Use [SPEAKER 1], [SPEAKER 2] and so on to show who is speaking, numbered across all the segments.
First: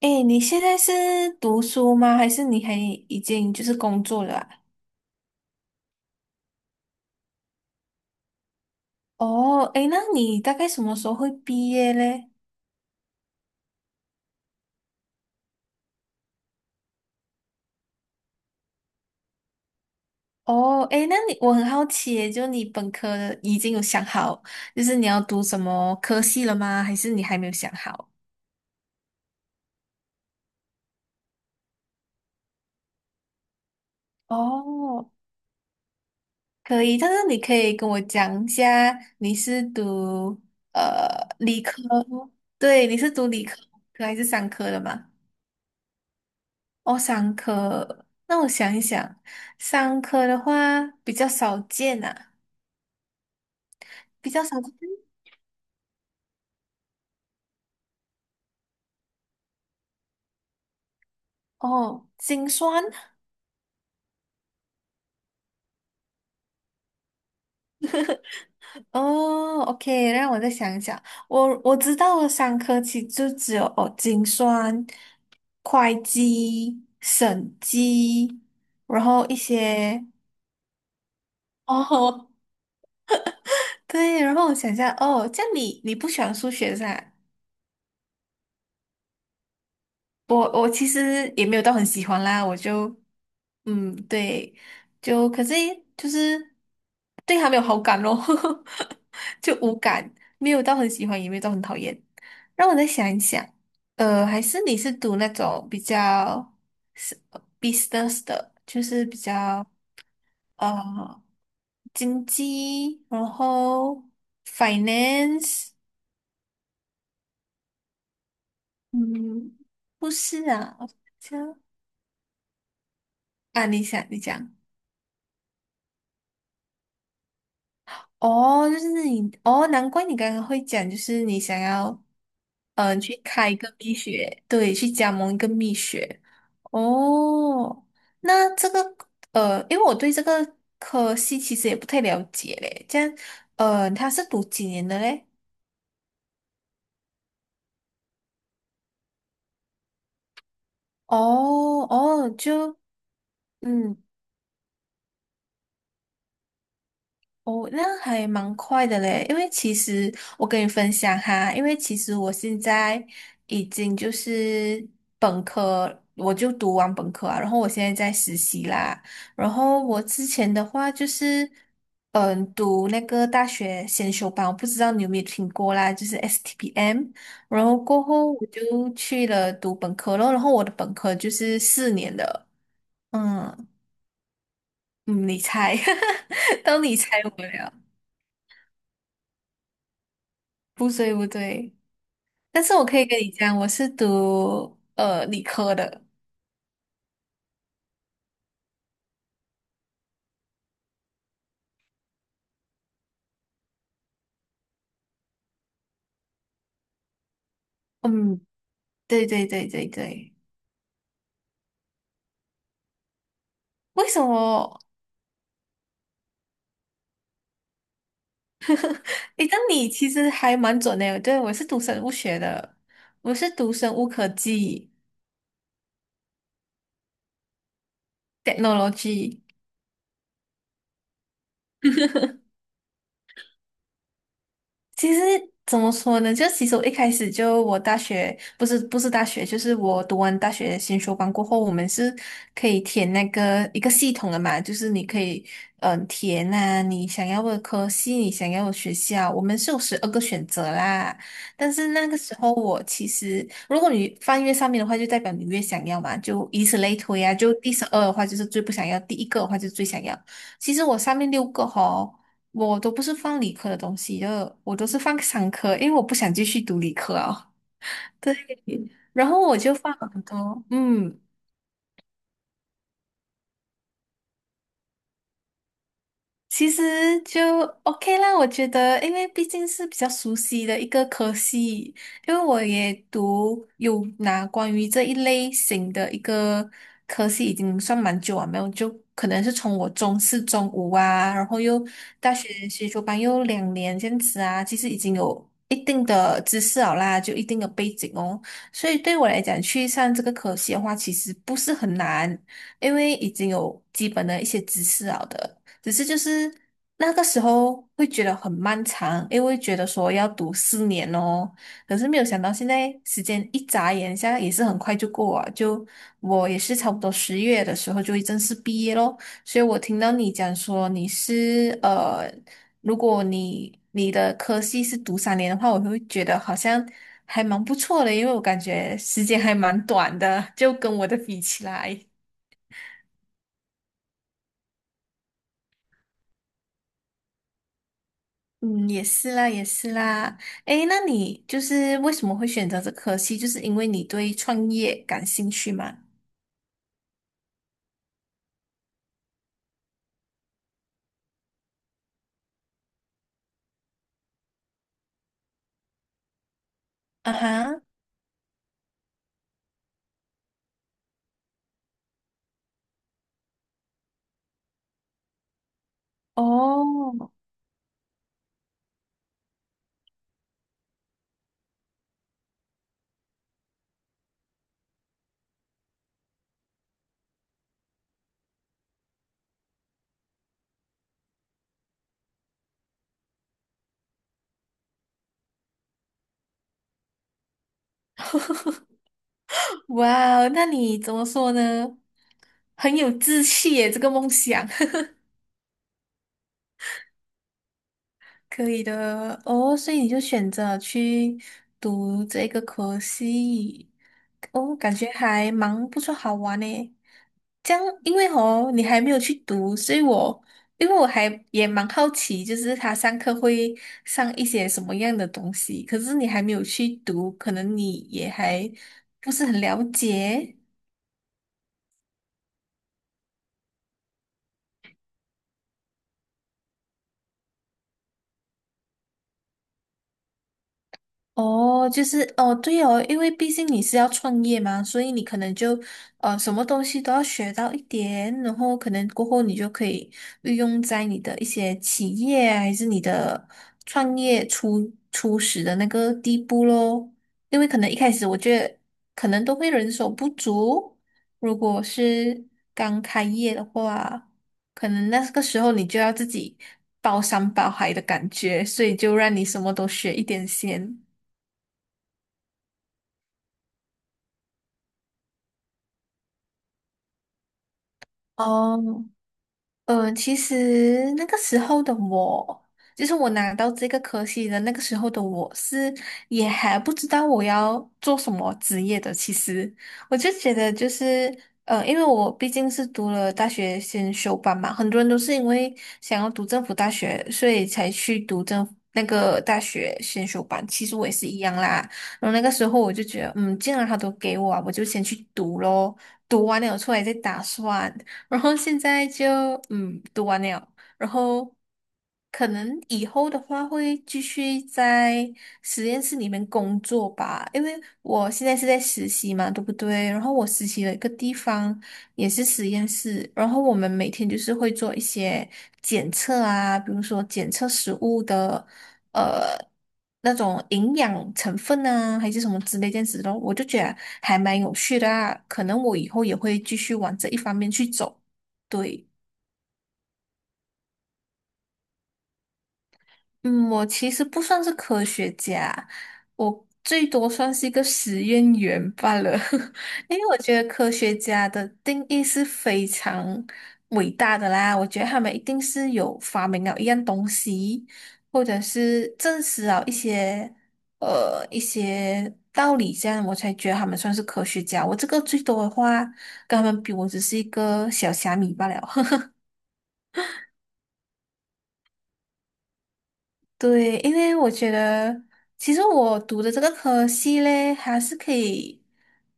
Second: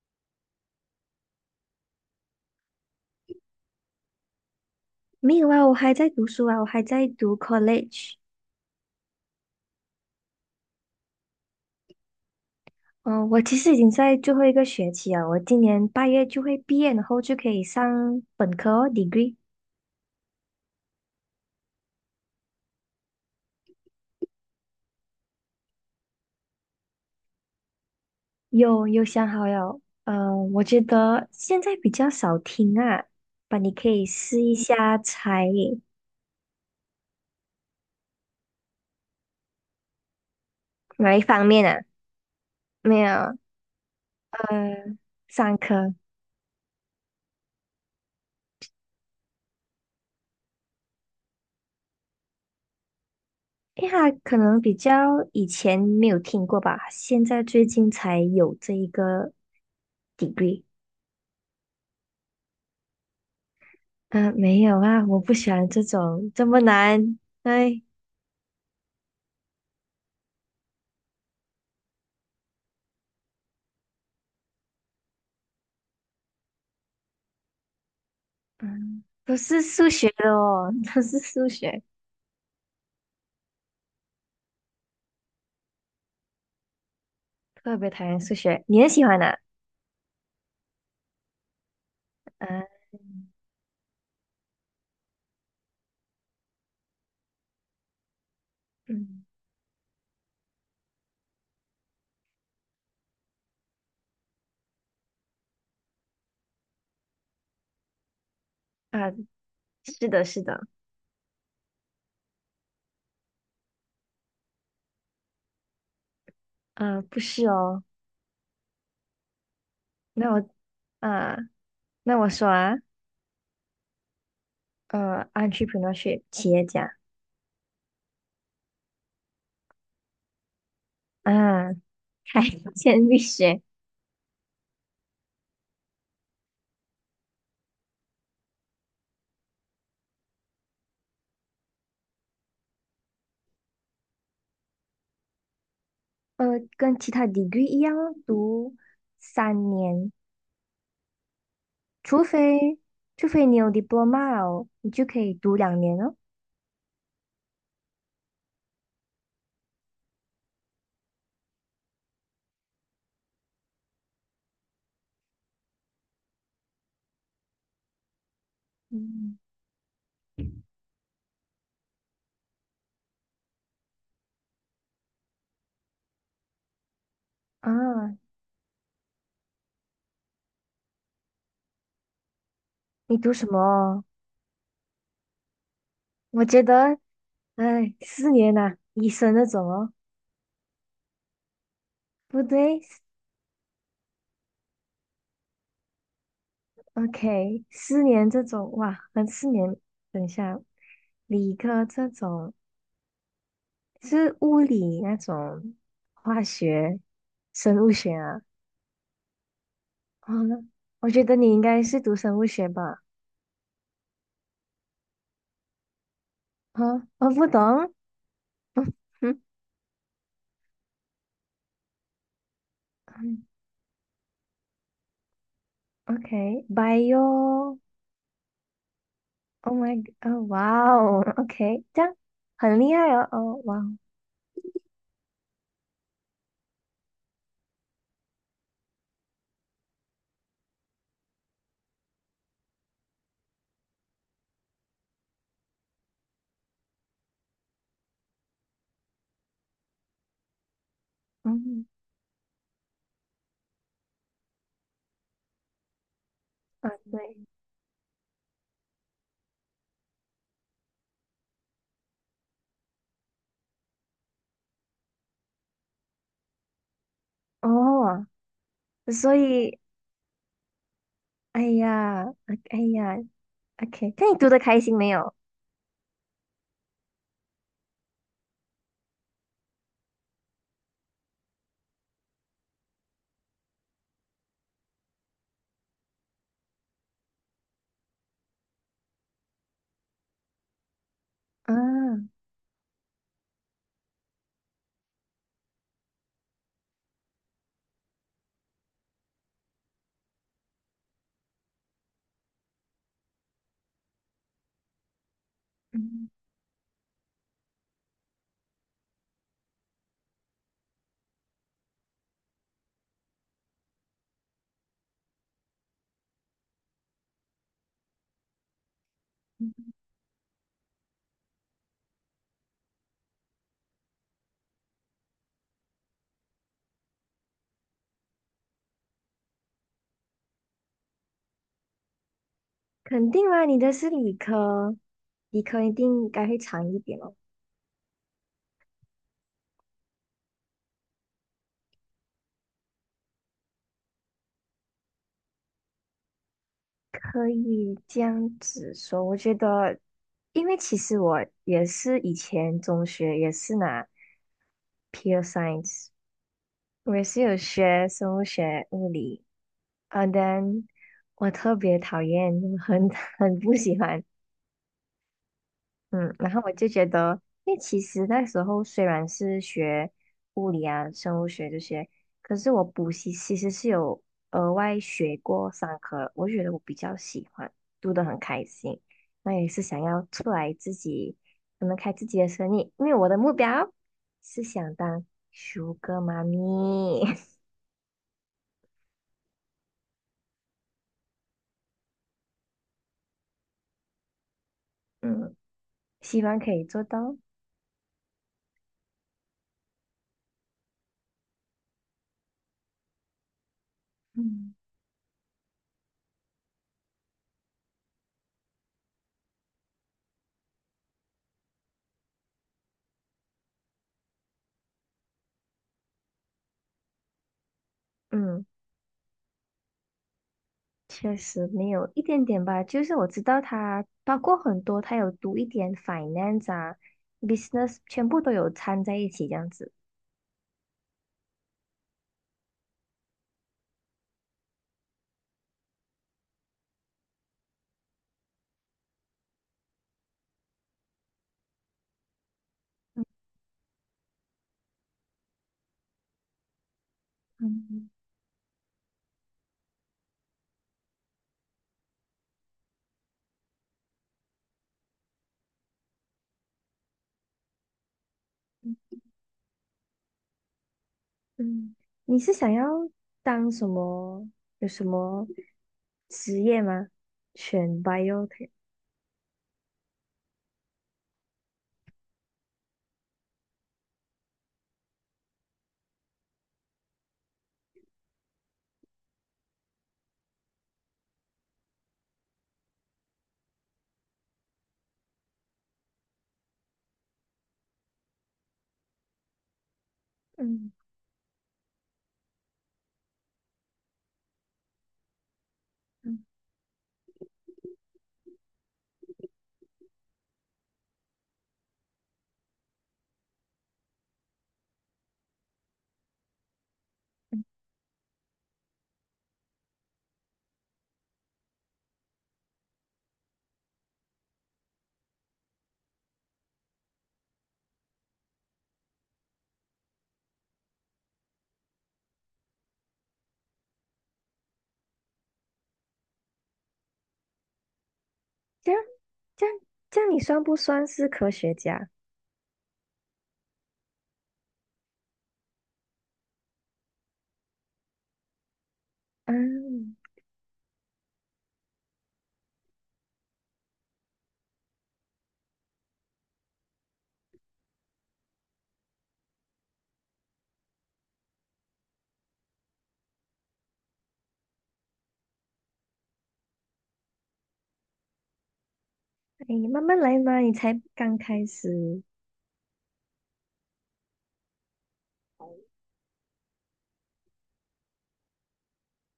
[SPEAKER 1] 诶，你现在是读书吗？还是你还已经就是工作了啊。
[SPEAKER 2] 没有啊，我还在读书啊，我还在读 college。
[SPEAKER 1] 哦，诶，那你大概什么时候会毕业嘞？
[SPEAKER 2] 嗯、我其实已经在最后一个学期啊，我今年8月就会毕业，然后就可以上本科哦 degree。
[SPEAKER 1] 哦，诶，那你我很好奇耶，就你本科的已经有想好，就是你要读什么科系了吗？还是你还没有想好？
[SPEAKER 2] 有想好了。嗯，我觉得现在比较少听啊，吧，你可以试一下
[SPEAKER 1] 哦，
[SPEAKER 2] 才
[SPEAKER 1] 可以，但是你可以跟我讲一下，你是读呃
[SPEAKER 2] 哪一方
[SPEAKER 1] 理
[SPEAKER 2] 面
[SPEAKER 1] 科，
[SPEAKER 2] 啊？
[SPEAKER 1] 对，你
[SPEAKER 2] 没
[SPEAKER 1] 是读
[SPEAKER 2] 有。
[SPEAKER 1] 理科还是商科的
[SPEAKER 2] 呃，
[SPEAKER 1] 吗？
[SPEAKER 2] 上课。
[SPEAKER 1] 哦，三科，那我想一想，三科的话比较少见啊，
[SPEAKER 2] 因为它
[SPEAKER 1] 比
[SPEAKER 2] 可
[SPEAKER 1] 较
[SPEAKER 2] 能
[SPEAKER 1] 少
[SPEAKER 2] 比较
[SPEAKER 1] 见。
[SPEAKER 2] 以前没有听过吧，现在最近才有这一个 degree。
[SPEAKER 1] 哦，精酸，
[SPEAKER 2] 嗯，没有啊，我不喜欢这种这么难。哎，
[SPEAKER 1] 哦，OK，让我再想一想，我知道的三科其实就只有哦，精算、会计、审计，
[SPEAKER 2] 嗯，
[SPEAKER 1] 然后
[SPEAKER 2] 都
[SPEAKER 1] 一
[SPEAKER 2] 是数
[SPEAKER 1] 些
[SPEAKER 2] 学的哦，都是数学，
[SPEAKER 1] 哦，对，然后我想一下，哦，这样你不喜欢数学是吧？
[SPEAKER 2] 特别讨厌数学。你也喜欢的？
[SPEAKER 1] 我其实也没有到很喜欢啦，我
[SPEAKER 2] 嗯
[SPEAKER 1] 就嗯对，就可是就是对他没有好感咯，
[SPEAKER 2] 嗯
[SPEAKER 1] 就无感，没有到很喜欢，也没有到很讨厌。让我再想一想，还是你是读那种比较是 business 的，就是
[SPEAKER 2] 啊，
[SPEAKER 1] 比较
[SPEAKER 2] 是的，是的。
[SPEAKER 1] 呃经济，然后 finance，
[SPEAKER 2] 啊，不是哦。
[SPEAKER 1] 嗯，不
[SPEAKER 2] 那我
[SPEAKER 1] 是啊，我
[SPEAKER 2] 啊，
[SPEAKER 1] 想
[SPEAKER 2] 那我说啊。
[SPEAKER 1] 啊，你想你讲。
[SPEAKER 2] entrepreneurship 企业家
[SPEAKER 1] 哦，就是你哦，难怪你刚刚会讲，就是你想
[SPEAKER 2] 啊，
[SPEAKER 1] 要
[SPEAKER 2] 开建
[SPEAKER 1] 去
[SPEAKER 2] 力
[SPEAKER 1] 开一
[SPEAKER 2] 学。
[SPEAKER 1] 个蜜雪，对，去加盟一个蜜雪。哦，那这个因为我对这个科系其实也不太了解嘞，这样他是读几年的嘞？
[SPEAKER 2] 呃，跟其他 degree 一样哦读3年。
[SPEAKER 1] 哦
[SPEAKER 2] 除
[SPEAKER 1] 哦，就
[SPEAKER 2] 非除非你有
[SPEAKER 1] 嗯，
[SPEAKER 2] diploma 哦，你就可以读2年哦。
[SPEAKER 1] 哦，那还蛮快的嘞，因为其实我跟你分享哈，因为其实我现在已经就是本科，我就读完本科啊，然后我现在在实习啦，
[SPEAKER 2] 嗯。
[SPEAKER 1] 然后我之前的话就是，嗯，读那个大学先修班，我不知道你有没有听过啦，就是 STPM，然后过
[SPEAKER 2] 啊，
[SPEAKER 1] 后我就去了读本科咯，然后我的本科就是4年的，
[SPEAKER 2] 你读什
[SPEAKER 1] 嗯
[SPEAKER 2] 么？
[SPEAKER 1] 嗯，你猜，
[SPEAKER 2] 我觉
[SPEAKER 1] 当你
[SPEAKER 2] 得，
[SPEAKER 1] 猜我了，
[SPEAKER 2] 哎，四年呐、医生那种哦，
[SPEAKER 1] 不对不对。
[SPEAKER 2] 不
[SPEAKER 1] 但是
[SPEAKER 2] 对
[SPEAKER 1] 我可以跟你讲，我是读理科的。
[SPEAKER 2] ，OK,四年这种，哇，那四年，等一下，理科这种是物理那种，化学、生物学
[SPEAKER 1] 嗯，
[SPEAKER 2] 啊。
[SPEAKER 1] 对对对对
[SPEAKER 2] 啊，
[SPEAKER 1] 对。
[SPEAKER 2] 我觉得你应该是读生物学吧？
[SPEAKER 1] 为什么？
[SPEAKER 2] 啊，我不懂，嗯嗯
[SPEAKER 1] 诶，但你其实还蛮准的。对，我是读生物学的，我
[SPEAKER 2] 嗯
[SPEAKER 1] 是读生物科技
[SPEAKER 2] ，OK，bio，Oh
[SPEAKER 1] （technology）。
[SPEAKER 2] my，g o 哦，哇哦，OK,这样很厉害哦，哦，哇哦。
[SPEAKER 1] 其实怎么说呢？就其实我一开始就我大学不是大学，就是我读完大学先修班过后，我们是可以填那个一个系统的嘛，就是你可以填啊你想要的科系，你想要的学校，我们是有12个选择啦。但
[SPEAKER 2] 嗯。
[SPEAKER 1] 是那个时候我其实，如果你翻越上面的话，就代表你越想要嘛，就以此
[SPEAKER 2] 啊，
[SPEAKER 1] 类
[SPEAKER 2] 对，
[SPEAKER 1] 推啊。就第12的话就是最不想要，第一个的话就是最想要。其实我上面六个哈。我都不是放理科的东西的，就我都是放商科，因为我不想继续读理科啊。
[SPEAKER 2] 哦，
[SPEAKER 1] 对，然
[SPEAKER 2] 所
[SPEAKER 1] 后我就
[SPEAKER 2] 以，
[SPEAKER 1] 放了很多，嗯，
[SPEAKER 2] 哎呀，啊哎呀，OK,那你读的开心没有？
[SPEAKER 1] 其实就 OK 啦，我觉得，因为毕竟是比较熟悉的一个科系，因为我也读有拿关于这一类型的一个科系，已经算蛮久啊，没有，就可能是从我中四、中五啊，然后
[SPEAKER 2] 啊，
[SPEAKER 1] 又大学学修班又2年这样子啊，其实已经有一定的知识了啦，就一定的背景哦，所以对我来讲，去上这个科系的话，其实不是很难，因为已经有基本的一些知识了的。只是就
[SPEAKER 2] 嗯，
[SPEAKER 1] 是那个时候会觉得很漫长，因为觉得说要读四年哦，可是没有想到现在时间一眨眼，现在也是很快就过啊，就我也是差不多10月的时候就正式毕业咯，所以我听到你讲说如果你的科系是读3年的话，我会觉得好像还蛮不错的，因为我感觉时间还蛮短的，就跟我的比起来。
[SPEAKER 2] 肯定啦，你的是理科，理科一定应该会长一点哦。
[SPEAKER 1] 嗯，也是啦，也是啦。诶，那你就是为什么会选择这科系？就是因为你对创业感兴趣吗？
[SPEAKER 2] 可以这样子说，我觉得，因为其实我也是以前中学也是拿 pure science,我也
[SPEAKER 1] 啊
[SPEAKER 2] 是有
[SPEAKER 1] 哈，
[SPEAKER 2] 学生物学、物理，啊，但我特别讨厌，很 很不喜欢。嗯，然后我就觉
[SPEAKER 1] 哦，
[SPEAKER 2] 得，因为其实那时候虽然是学物理啊、生物学这些，可是我补习其实是有额外学过三科，我觉得我比较喜欢，读得很开心。那也是想要出来自己，可能开自己的生意，因为我的目标是想当舒哥妈咪。
[SPEAKER 1] 哇哦，那你怎么说呢？很有志气耶，这个梦想。
[SPEAKER 2] 嗯，希望可以做到。
[SPEAKER 1] 可以的哦，所以你就选择去读这个科系，
[SPEAKER 2] 嗯。
[SPEAKER 1] 哦，感觉还蛮不错，好玩呢。这样，因为哦，你还没有去读，所以我因为我还也蛮好奇，就是他上课会上一些什么样的东西，可是你还没有去读，可能你也
[SPEAKER 2] 嗯。
[SPEAKER 1] 还不是很了解。
[SPEAKER 2] 确实没有一点点吧，就是我知道他包括很多，他有读一点 finance 啊、business,全部都有掺在一起这样子。
[SPEAKER 1] 哦，就是哦，对哦，因为毕竟你是要创业嘛，所以你可能就什么东西都要学到一点，然后可能过后你就可以运用在你的一些企业啊还是你的创业初始的那个地步咯。因为可能一
[SPEAKER 2] 嗯
[SPEAKER 1] 开始我觉得可能都会人手不足，如果是刚开业的话，可能那个时候你就要自己包山包海的感觉，所以就让你什么都学一点先。
[SPEAKER 2] 嗯，你是想要当什么？有什么职业吗？选 biotech。
[SPEAKER 1] 哦，其实那个时候的我，就是我拿到这个科系的那个时候的我是也还不知道我要做什么职业的。其实我就觉得就是，因为我毕竟是读了大学先修班嘛，很多人都是因为想要读政府大学，所以才去读政府那个大学先修班。其
[SPEAKER 2] 嗯
[SPEAKER 1] 实我也是一样啦。然后那个时候我就觉得，嗯，既然他都给我啊我就先去读咯。
[SPEAKER 2] 嗯，
[SPEAKER 1] 读完了出来再打算。然后现在就嗯读完了，然后可能以后的话会继续在实验室里面工作吧，因为我现在是在实习嘛，对不对？然后我实习的一个地方也是实验室，然后我们每天就是会做一些检测啊，比如说检测食物的呃那种营养成分啊，还是什么之类这样子的，我就觉得还蛮有趣的啊，可能我以后也会继续往这一方面去走，
[SPEAKER 2] 这样
[SPEAKER 1] 对。
[SPEAKER 2] 这样这样，你算不算是科学家？
[SPEAKER 1] 嗯，我其实不算是科学家，我最多算是一个实验员罢了。
[SPEAKER 2] 嗯。
[SPEAKER 1] 因为我觉得科学家的定义是非常伟大的啦，我觉得他们一定是有发明了一样东西，或者是证实了一些一些道理，这样我才觉得他们算是科学家。我这个最多的话，跟他们比，我只是一个小虾米罢了。
[SPEAKER 2] 哎，慢慢来嘛，你才刚开始。
[SPEAKER 1] 对，因为我觉得，其实我读的这个科系嘞，还是可以，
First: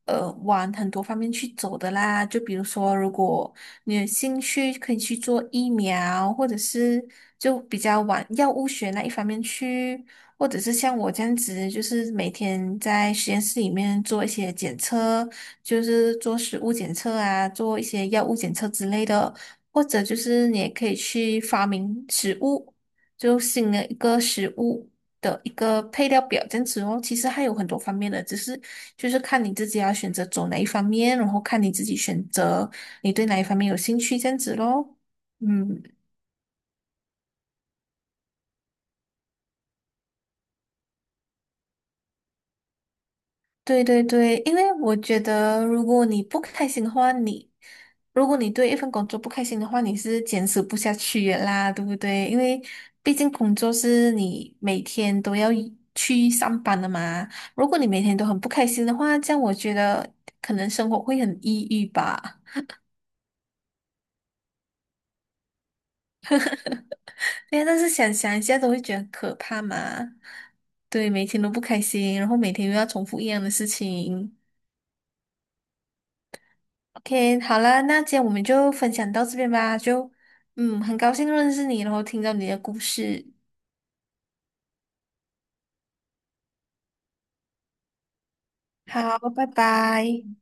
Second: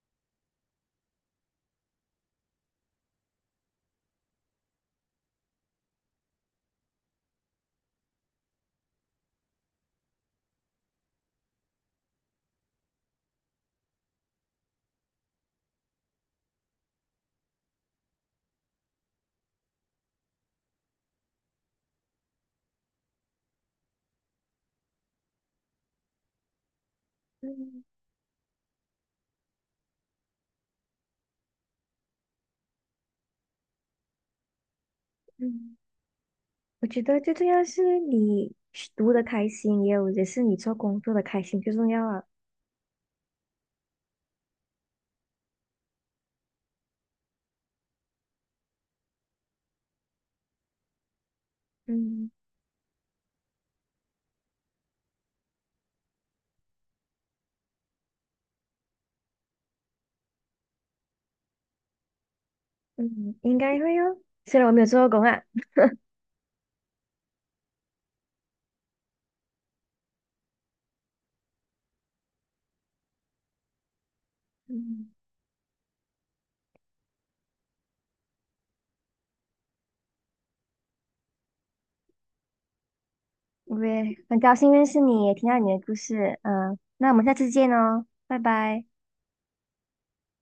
[SPEAKER 1] 往很多方面去走的啦。就比如说，如果你有兴趣，可以去做疫苗，或者是就比较往药物学那一方面去，或者是像我这样子，就是每天在实验室里面做一些检测，就是做食物检测啊，做一些药物检测之类的。或者就是你也可以去发明食物，就新的一个食物的一个配料表这样子哦。其实还有很多
[SPEAKER 2] 嗯
[SPEAKER 1] 方面的，只是就是看你自己要选择走哪一方面，然后看你自己选择你对哪一方面有兴趣这样子咯。
[SPEAKER 2] 嗯。
[SPEAKER 1] 嗯。
[SPEAKER 2] 我觉得最重要是你读的开心，也是你做工作的开心最重要啊。
[SPEAKER 1] 对对对，因为我觉得，如果你不开心的话，如果你对一份工作不开心的话，你是坚持不下去的啦，对不对？
[SPEAKER 2] 嗯
[SPEAKER 1] 因为毕竟工作是你每天都要一去上班的嘛。如果你每天都很不开心的话，这样我觉得可能生活会很抑郁吧。
[SPEAKER 2] 嗯，应该会哦。虽然我没有做过工啊。
[SPEAKER 1] 对呀，但是想想一下都会觉得很可怕嘛。对，每天都不开心，然后每天又要重复一样的事情。
[SPEAKER 2] 嗯，
[SPEAKER 1] OK，好了，那今天我们就分享到这边吧。就，嗯，很高兴认识你，然后听到你的故事。
[SPEAKER 2] 我也很高兴认识你，也听到你的故事。嗯，那我们下次见哦，拜拜。
[SPEAKER 1] 好，拜拜。